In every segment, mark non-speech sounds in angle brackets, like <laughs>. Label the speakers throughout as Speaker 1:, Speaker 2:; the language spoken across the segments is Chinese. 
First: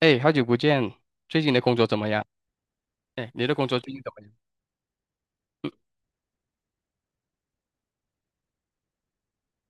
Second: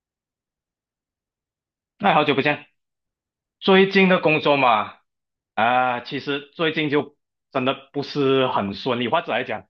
Speaker 1: 哎，好久不见，最近的工作怎么
Speaker 2: 哎，好
Speaker 1: 样？
Speaker 2: 久不见！
Speaker 1: 哎，你的工作
Speaker 2: 最
Speaker 1: 最近
Speaker 2: 近
Speaker 1: 怎
Speaker 2: 的
Speaker 1: 么样？
Speaker 2: 工作嘛，啊，其实最近就真的不是很顺利，或者来讲，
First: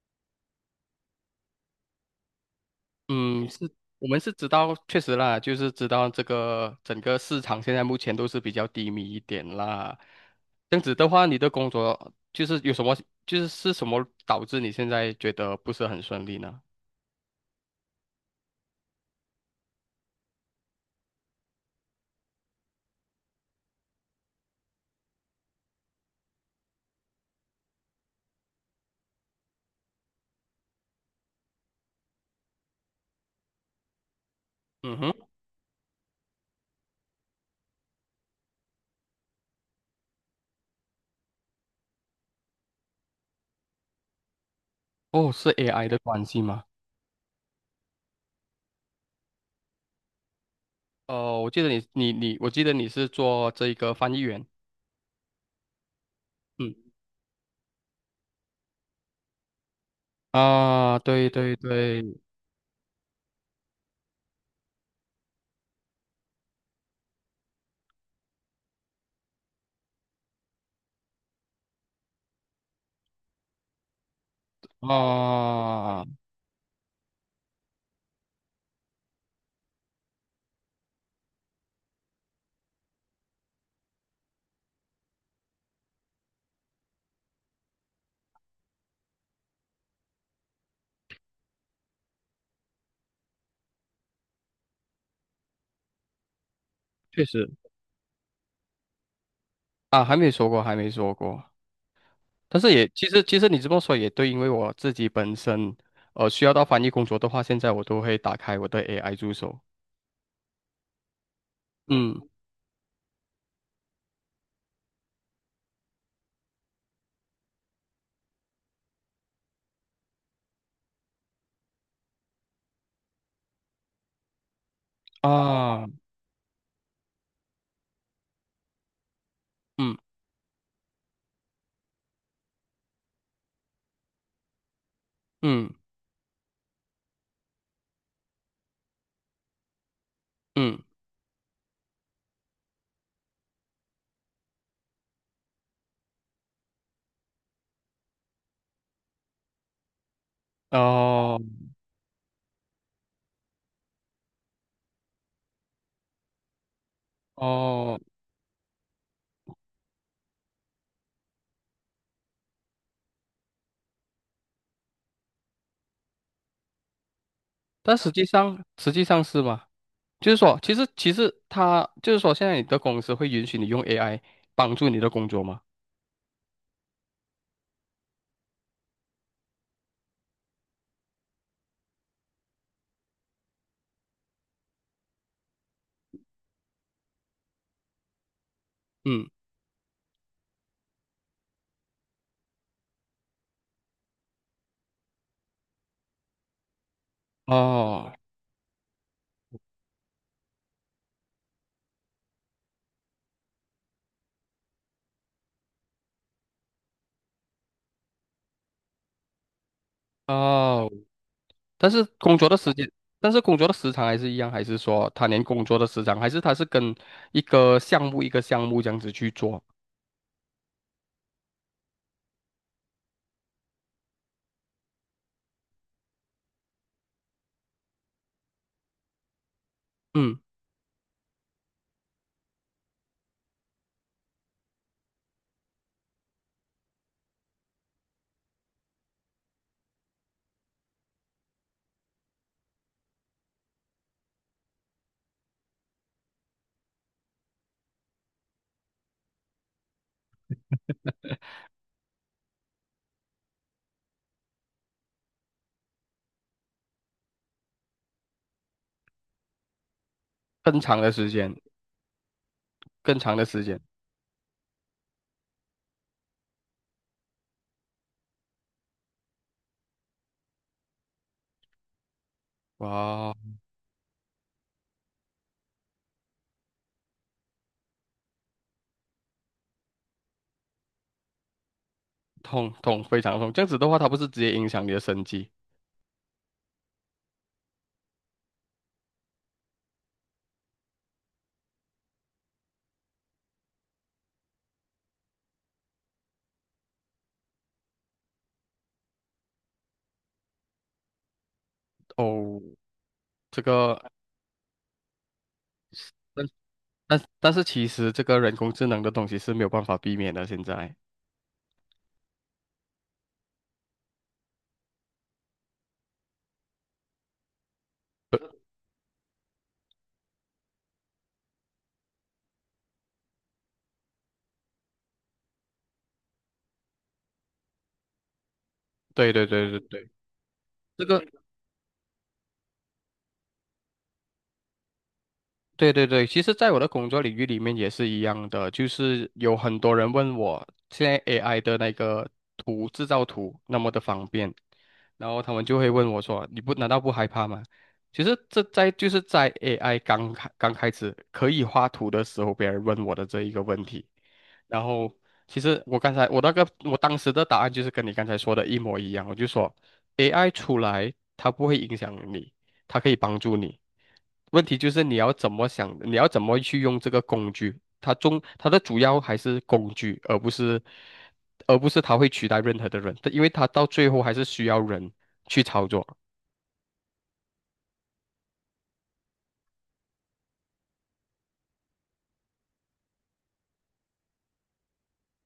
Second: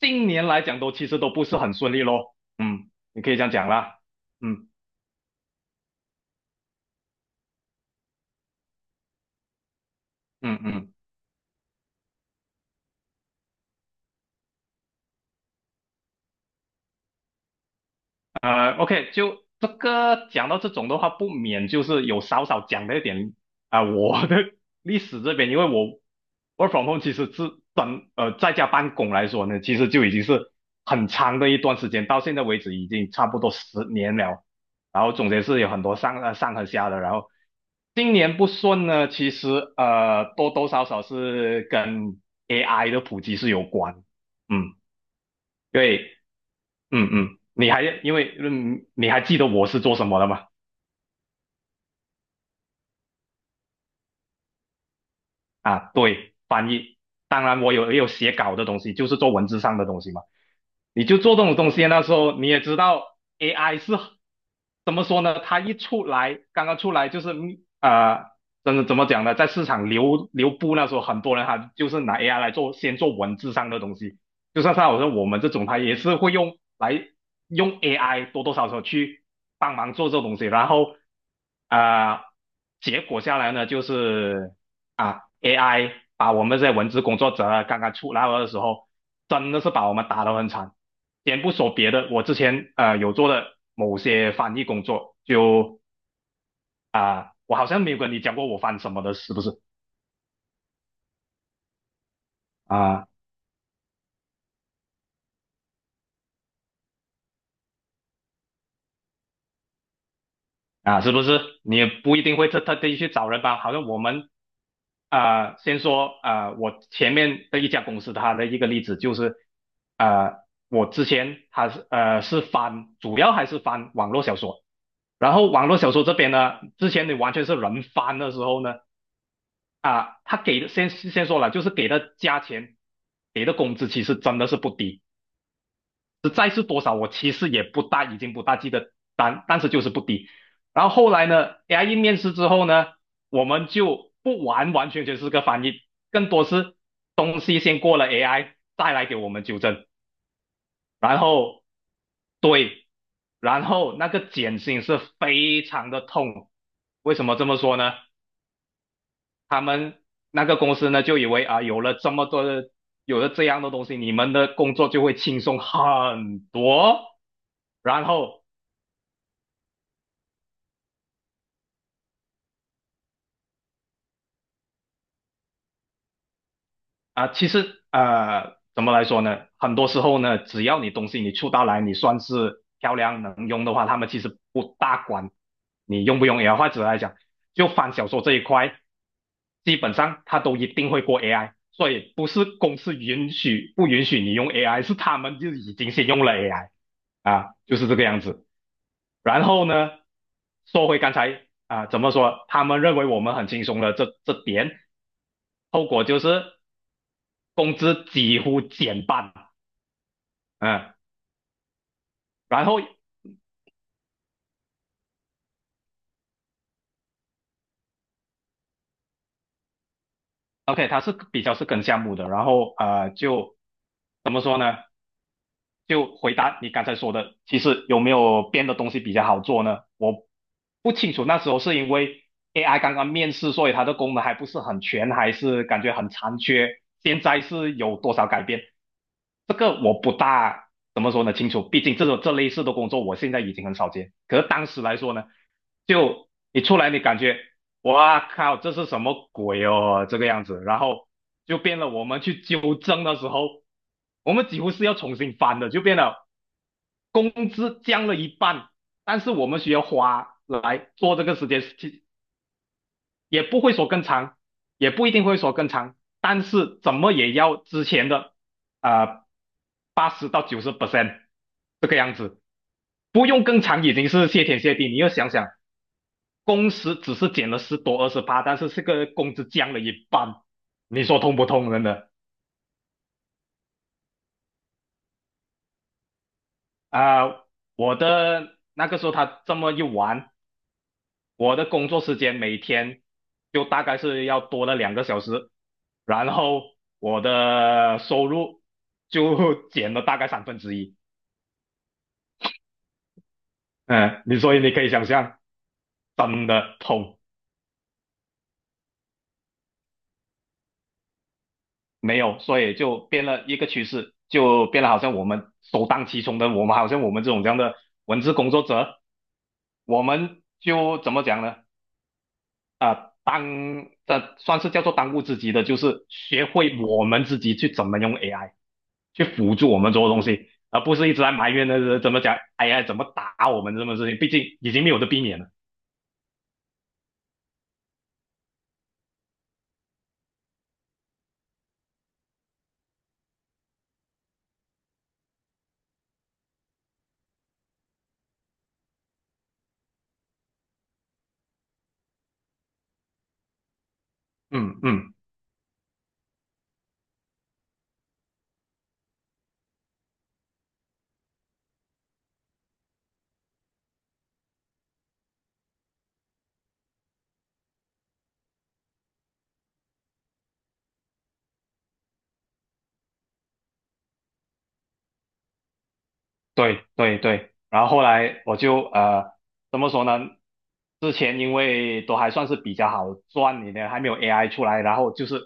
Speaker 2: 近年来讲都其实都不是很顺利咯。嗯，你可以这
Speaker 1: 嗯，
Speaker 2: 样讲
Speaker 1: 是
Speaker 2: 啦。
Speaker 1: 我们是知
Speaker 2: 嗯
Speaker 1: 道，确实啦，就是知道这个整个市场现在目前都是比较低迷一点啦。
Speaker 2: 嗯
Speaker 1: 这样
Speaker 2: 嗯。
Speaker 1: 子的话，你的工作就是有什么，就是是什么导致你现在觉得不是很顺利呢？
Speaker 2: OK，就这个讲到这种的话，不免就是有少少讲到一点我的 <laughs> 历史这边，因为我 其实是在家办公来说呢，其实就已经是很长的一段时间，到现在为止已经差不多10年了。
Speaker 1: 嗯
Speaker 2: 然后
Speaker 1: 哼。
Speaker 2: 总结是有很多上和下的，然后今年不顺呢，其实多多少少是跟 AI 的普及是有关，嗯，
Speaker 1: 哦，是 AI 的
Speaker 2: 对，
Speaker 1: 关系吗？
Speaker 2: 嗯嗯，你还因为嗯你还记得我是做什么的吗？
Speaker 1: 哦，我记得你，我记得你是做这个翻译员。
Speaker 2: 啊，对，翻
Speaker 1: 嗯
Speaker 2: 译。当然，我也有写稿的东西，就是做文字上的东西嘛。
Speaker 1: 啊，
Speaker 2: 你就
Speaker 1: 对
Speaker 2: 做这
Speaker 1: 对
Speaker 2: 种东西，那时
Speaker 1: 对，
Speaker 2: 候你也知道，AI 是怎么说呢？它一出来，刚刚出来就是呃，真的怎么讲呢？在市场流布那时候，很多人他就是拿 AI 来做，先做文字上的东西。就像我说我们这种，他也
Speaker 1: 啊，
Speaker 2: 是会用来用 AI 多多少少去帮忙做这东西，然后啊、呃结果下来呢，就是啊，AI 把我们这些文字工作者啊刚刚出来的时候，真的是把我们打得很惨。先不说别的，我之前有做的某些翻译工作，就
Speaker 1: 确实
Speaker 2: 我好像没有跟你讲过我翻什么的，是不是
Speaker 1: 啊，还没说过，还没说过。但是也其
Speaker 2: 啊？
Speaker 1: 实其实你这么说也对，因为我自己本身需要到翻译工作的话，现在我都会打开我的 AI 助手。
Speaker 2: 啊，是不是？你也不
Speaker 1: 嗯
Speaker 2: 一定会特地去找人吧？好像我们先说我前面的一家公司，它的一个例子就是，呃，我之前它是翻，主要还是翻网络小说，然后网络
Speaker 1: 啊，
Speaker 2: 小说这边呢，之前你完全是人翻的时候呢，
Speaker 1: 嗯
Speaker 2: 他给的先说了，就是给的价钱，给的工资其实真的是不低。
Speaker 1: 嗯
Speaker 2: 实在是多少我其实也不大，已经不大记得，但是就是不低。
Speaker 1: 嗯，
Speaker 2: 然后后来呢，AI 面试之后呢，我们就不完完全全是个翻译，更多是东西先过了 AI，再来给我们纠正。然
Speaker 1: 哦
Speaker 2: 后对，然后那个减薪是非常的痛。为什么这么说呢？
Speaker 1: 哦，
Speaker 2: 那个公司呢就以为啊，有了这么多的，有了这样的东西，你们的工作就会轻松很多。
Speaker 1: 但
Speaker 2: 然
Speaker 1: 实际
Speaker 2: 后
Speaker 1: 上实际上是吗？就是说，其实它就是说，现在你的公司会允许你用 AI 帮助你的工作吗？
Speaker 2: 啊，其实怎么来说呢？很多时候呢，只要你东西你出到来，你算是漂亮能用的话，他们其实不大管你用不用 AI。或者来讲，就翻小说这一块，
Speaker 1: 嗯，
Speaker 2: 基本上他都一定会过 AI，所以不是公司允许不允许你用 AI，是他们就已经先用了 AI 啊，就是这个
Speaker 1: 哦
Speaker 2: 样子。然后呢，说回刚才怎么说？他们认为我们很轻松的这点，后果就是工资几乎减半。
Speaker 1: 哦，
Speaker 2: 嗯，
Speaker 1: 但是工作的
Speaker 2: 然
Speaker 1: 时
Speaker 2: 后
Speaker 1: 间，但是工作的时长还是一样，还是说他连工作的时长，还是他是跟一个项目一个项目这样子去做？
Speaker 2: OK，他是比较是跟项目的，然后就怎么说呢？就回答你刚才说的，其实有没有编的东西比较好做呢？我
Speaker 1: 嗯，
Speaker 2: 不清楚，那时候是因为 AI 刚刚面世，所以它的功能还不是很全，还是感觉很残缺。现在是有多少改变？这个我不大怎么说呢清楚，毕竟这类似的工作我现在已经很少见。可是当时来说呢，就你出来你感觉哇靠，这是什么鬼哦？这个样子，然后就变了。我们去纠正的时候，我们几乎是要重新翻的，就变了工资降了一半，但是我们需要花
Speaker 1: 更
Speaker 2: 来
Speaker 1: 长的
Speaker 2: 做这
Speaker 1: 时
Speaker 2: 个时
Speaker 1: 间，
Speaker 2: 间，
Speaker 1: 更长
Speaker 2: 也
Speaker 1: 的
Speaker 2: 不
Speaker 1: 时
Speaker 2: 会
Speaker 1: 间，
Speaker 2: 说更长，也不一定会说更长，但是怎么也要之前的啊80%到90% 这个样子，
Speaker 1: 哇
Speaker 2: 不
Speaker 1: 哦，
Speaker 2: 用更长已经是谢天谢地。你要想想。工时只是减了十多二十八，但是这个工资降了一半，你说痛不痛？真的
Speaker 1: 痛痛非常痛，这样子的话，它不是直接影响你的生计？
Speaker 2: 啊、呃我的那个时候他这么一玩，我的工作时间每天就大概是要多了2个小时，然后我的收入就减了大概1/3。
Speaker 1: 哦，这个，
Speaker 2: 嗯，你所以你可以想象，
Speaker 1: 但
Speaker 2: 真的痛
Speaker 1: 但是其实这个人工智能的东西是没有办法避免的，现在。
Speaker 2: 没有，所以就变了一个趋势，就变了好像我们首当其冲的，我们好像我们这种这样的文字工作者。我们就怎么讲呢？当这算是叫做当务之急的，就是学会我们自己去怎么用 AI 去
Speaker 1: 对对
Speaker 2: 辅助
Speaker 1: 对
Speaker 2: 我
Speaker 1: 对
Speaker 2: 们
Speaker 1: 对，
Speaker 2: 做的东西，而不
Speaker 1: 这
Speaker 2: 是一直
Speaker 1: 个
Speaker 2: 在埋怨的怎么讲 AI 怎么打我们这么事情，毕竟已经没有的避免了。
Speaker 1: 对对对，其实在我的工作领域里面也是一样的，就是有很多人问我现在 AI 的那个图制造图那么的方便，然后他们就会问我说：“你不难道不害怕吗？”其实这在就是在 AI 刚开始可以画图的时候，别人问我的这一个问题。
Speaker 2: 嗯
Speaker 1: 然
Speaker 2: 嗯。
Speaker 1: 后其实我刚才我那个我当时的答案就是跟你刚才说的一模一样，我就说 AI 出来它不会影响你，它可以帮助你。问题就是你要怎么想，你要怎么去用这个工具。它的主要还是工具，而不是它会取代任何的人，因为它到最后还是需要人去操作。
Speaker 2: 对对对，然后后来我就怎么说呢？之前因为都还算是比较好赚一点，还没有 AI 出来，然后就是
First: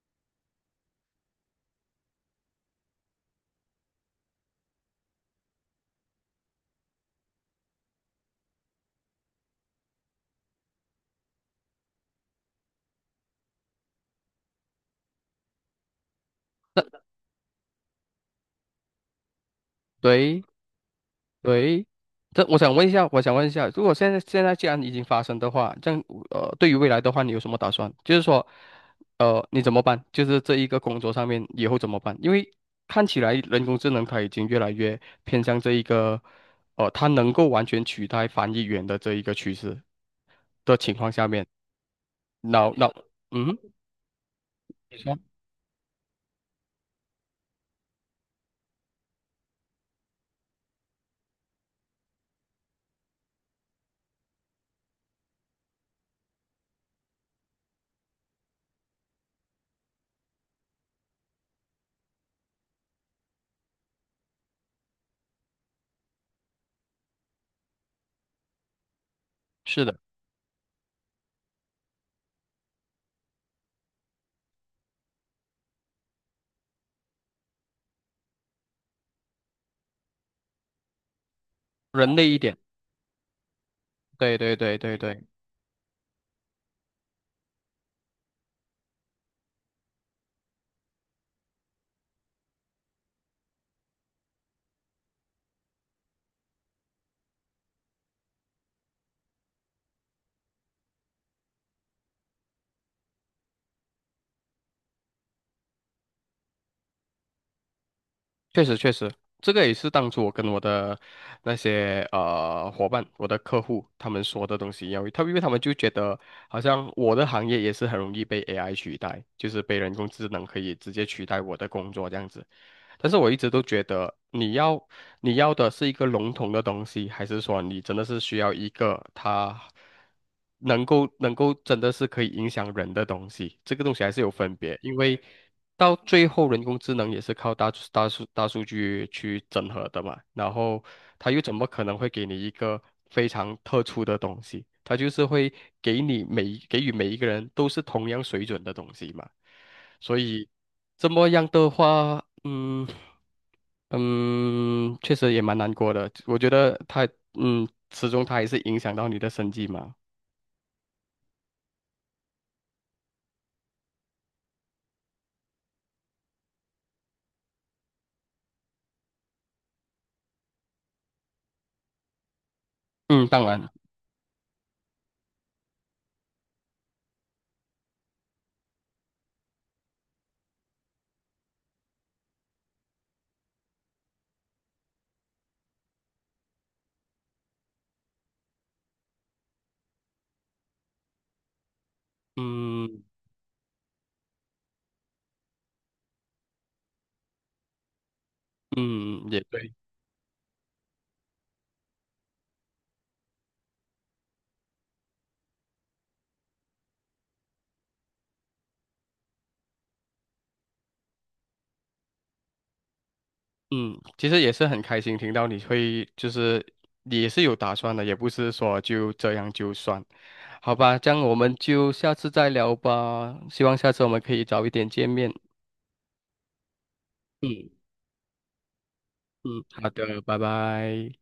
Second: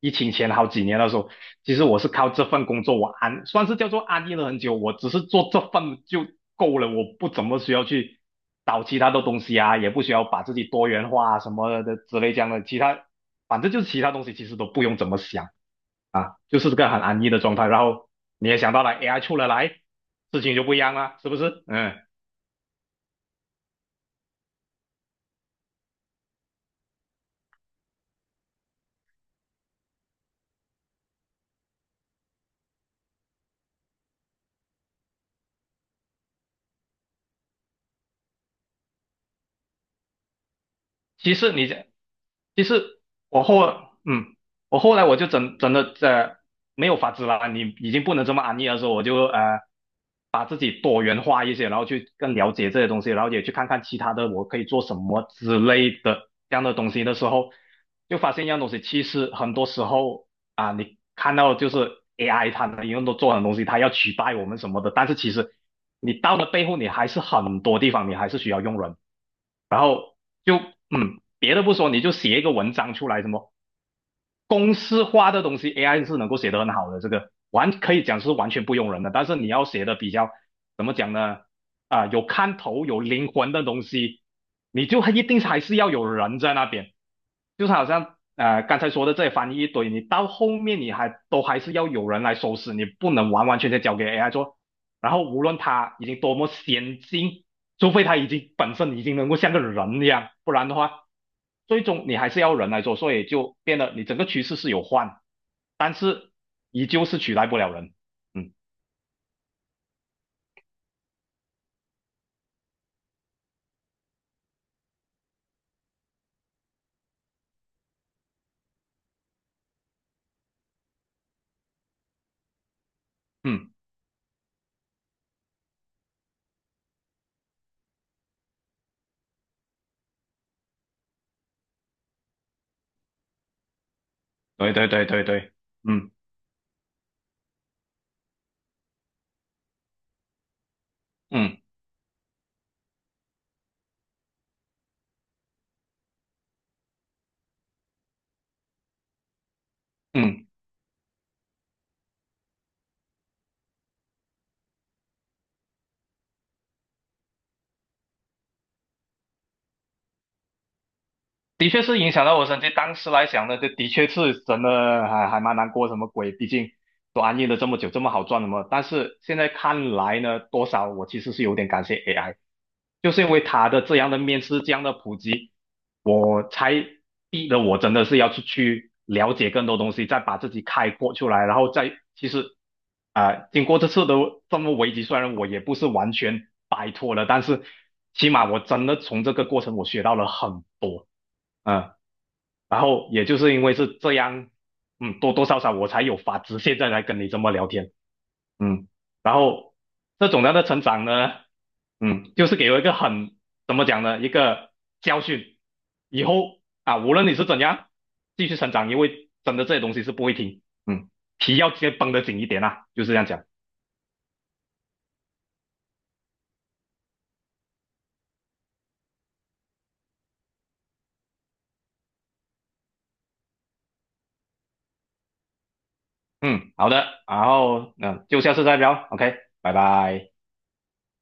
Speaker 2: 疫情前好几年的时候，其实我是靠这份工作算是叫做安逸了很久，我只是做这份就够了，我不怎么需要去找其他的东西啊，也不需要把自己多元化啊什么的之类这样的，反正就是其他东西其实都不用怎么想。就是这个很安逸的状态。然后你也想到了 AI 出了来，事
Speaker 1: 对，
Speaker 2: 情就不一样了，是不是？
Speaker 1: 对，
Speaker 2: 嗯，
Speaker 1: 这我想问一下，我想问一下，如果现在既然已经发生的话，这样对于未来的话，你有什么打算？就是说，你怎么办？就是这一个工作上面以后怎么办？因为看起来人工智能它已经越来越偏向这一个，它能够完全取代翻译员的这一个趋势的情况下
Speaker 2: 其
Speaker 1: 面，
Speaker 2: 实你这，其
Speaker 1: 脑脑，
Speaker 2: 实我
Speaker 1: 嗯，
Speaker 2: 后，嗯，我后
Speaker 1: 你
Speaker 2: 来我
Speaker 1: 说
Speaker 2: 就真的没有法子了，你已经不能这么安逸的时候，我就把自己多元化一些，然后去更了解这些东西，然后也去看看其他的我可以做什么之类的这样的东西的时候，就发现一样东西，其实很多时候。啊，你看到就是 AI 它能用都做很多东西，它要取代我们什么的，但是其实你到了背后，你还是很多地方你还是需要用人。然
Speaker 1: 是的，
Speaker 2: 后就别的不说，你就写一个文章出来什么公式化的东西，AI 是能够写得很好的，这个可以讲是完全不用人的。但是你要写的比较怎么讲呢？
Speaker 1: 人
Speaker 2: 有
Speaker 1: 类一
Speaker 2: 看
Speaker 1: 点，
Speaker 2: 头、有灵魂的东西，
Speaker 1: 对对对
Speaker 2: 你
Speaker 1: 对
Speaker 2: 就一
Speaker 1: 对。
Speaker 2: 定还是要有人在那边。就是好像刚才说的这些翻译一堆，你到后面你都还是要有人来收拾，你不能完完全全交给 AI 做。然后无论它已经多么先进，除非他本身已经能够像个人一样，不然的话，最终你还是要人来做，所以就变得你整个趋势是有换，依旧是取代不了人。嗯
Speaker 1: 确实，确实，这个也是当初我跟我的那些伙伴、我的客户他们说的东西一样，他们因为他们就觉得好像我的行业也是很容易被 AI 取代，就是被人工智能可以直接取代我的工作这样子。但是我一直都
Speaker 2: 嗯，
Speaker 1: 觉得，你要的是一个笼统的东西，还是说你真的是需要一个它能够真的是可以影响人的东西？这个东西还是有分
Speaker 2: 对
Speaker 1: 别，
Speaker 2: 对
Speaker 1: 因
Speaker 2: 对
Speaker 1: 为
Speaker 2: 对对，
Speaker 1: 到
Speaker 2: 嗯
Speaker 1: 最后人工智能也是靠大数据去整合的嘛，然后它又怎
Speaker 2: 嗯
Speaker 1: 么可能会给你一个非常特殊的东西？它就是会给予每一个人都是同样水准的东西嘛。所
Speaker 2: 嗯，
Speaker 1: 以这么样的话，嗯嗯，确实也蛮难过的。我觉得它，嗯，始终它还是影响到你的生计嘛。
Speaker 2: 的确是影响到我身体。当时来讲呢，这的确是真的还蛮难过，什么鬼？毕竟都安逸了这么久，这么好赚的嘛。但是现在看来呢，多少我其实是有点感谢 AI，就是
Speaker 1: 嗯，
Speaker 2: 因为
Speaker 1: 当
Speaker 2: 它
Speaker 1: 然，
Speaker 2: 的这样的面试，这样的普及。我才逼得我真的是要出去了解更多东西，再把自己开阔出来，然后再其实经过这次的这么危机，虽然我也不是完全摆脱了，但是起码我真的从这个过程我学到了很多，嗯，然
Speaker 1: 嗯
Speaker 2: 后也就是因为是这样，嗯，多多少少我才有法子现在来跟你这么聊天。嗯，
Speaker 1: 嗯，
Speaker 2: 然
Speaker 1: 也对，
Speaker 2: 后这种样的成长呢，嗯，就是给我一个很怎么讲呢，一个教训。以后啊，无论你是怎样继续成长，因为真的这些东西是不会停，嗯，皮要先绷得紧一点啊，就是这样讲。
Speaker 1: 嗯，其实也是很开心听到你会，就是你也是有打算的，也不是说就这样就算，好吧？这样我们就下次再聊吧。希望下次我们可以早一点见面。
Speaker 2: 嗯，好的，然
Speaker 1: 嗯
Speaker 2: 后嗯，就下次再聊，OK，
Speaker 1: 嗯，
Speaker 2: 拜
Speaker 1: 好的，
Speaker 2: 拜。
Speaker 1: 拜拜。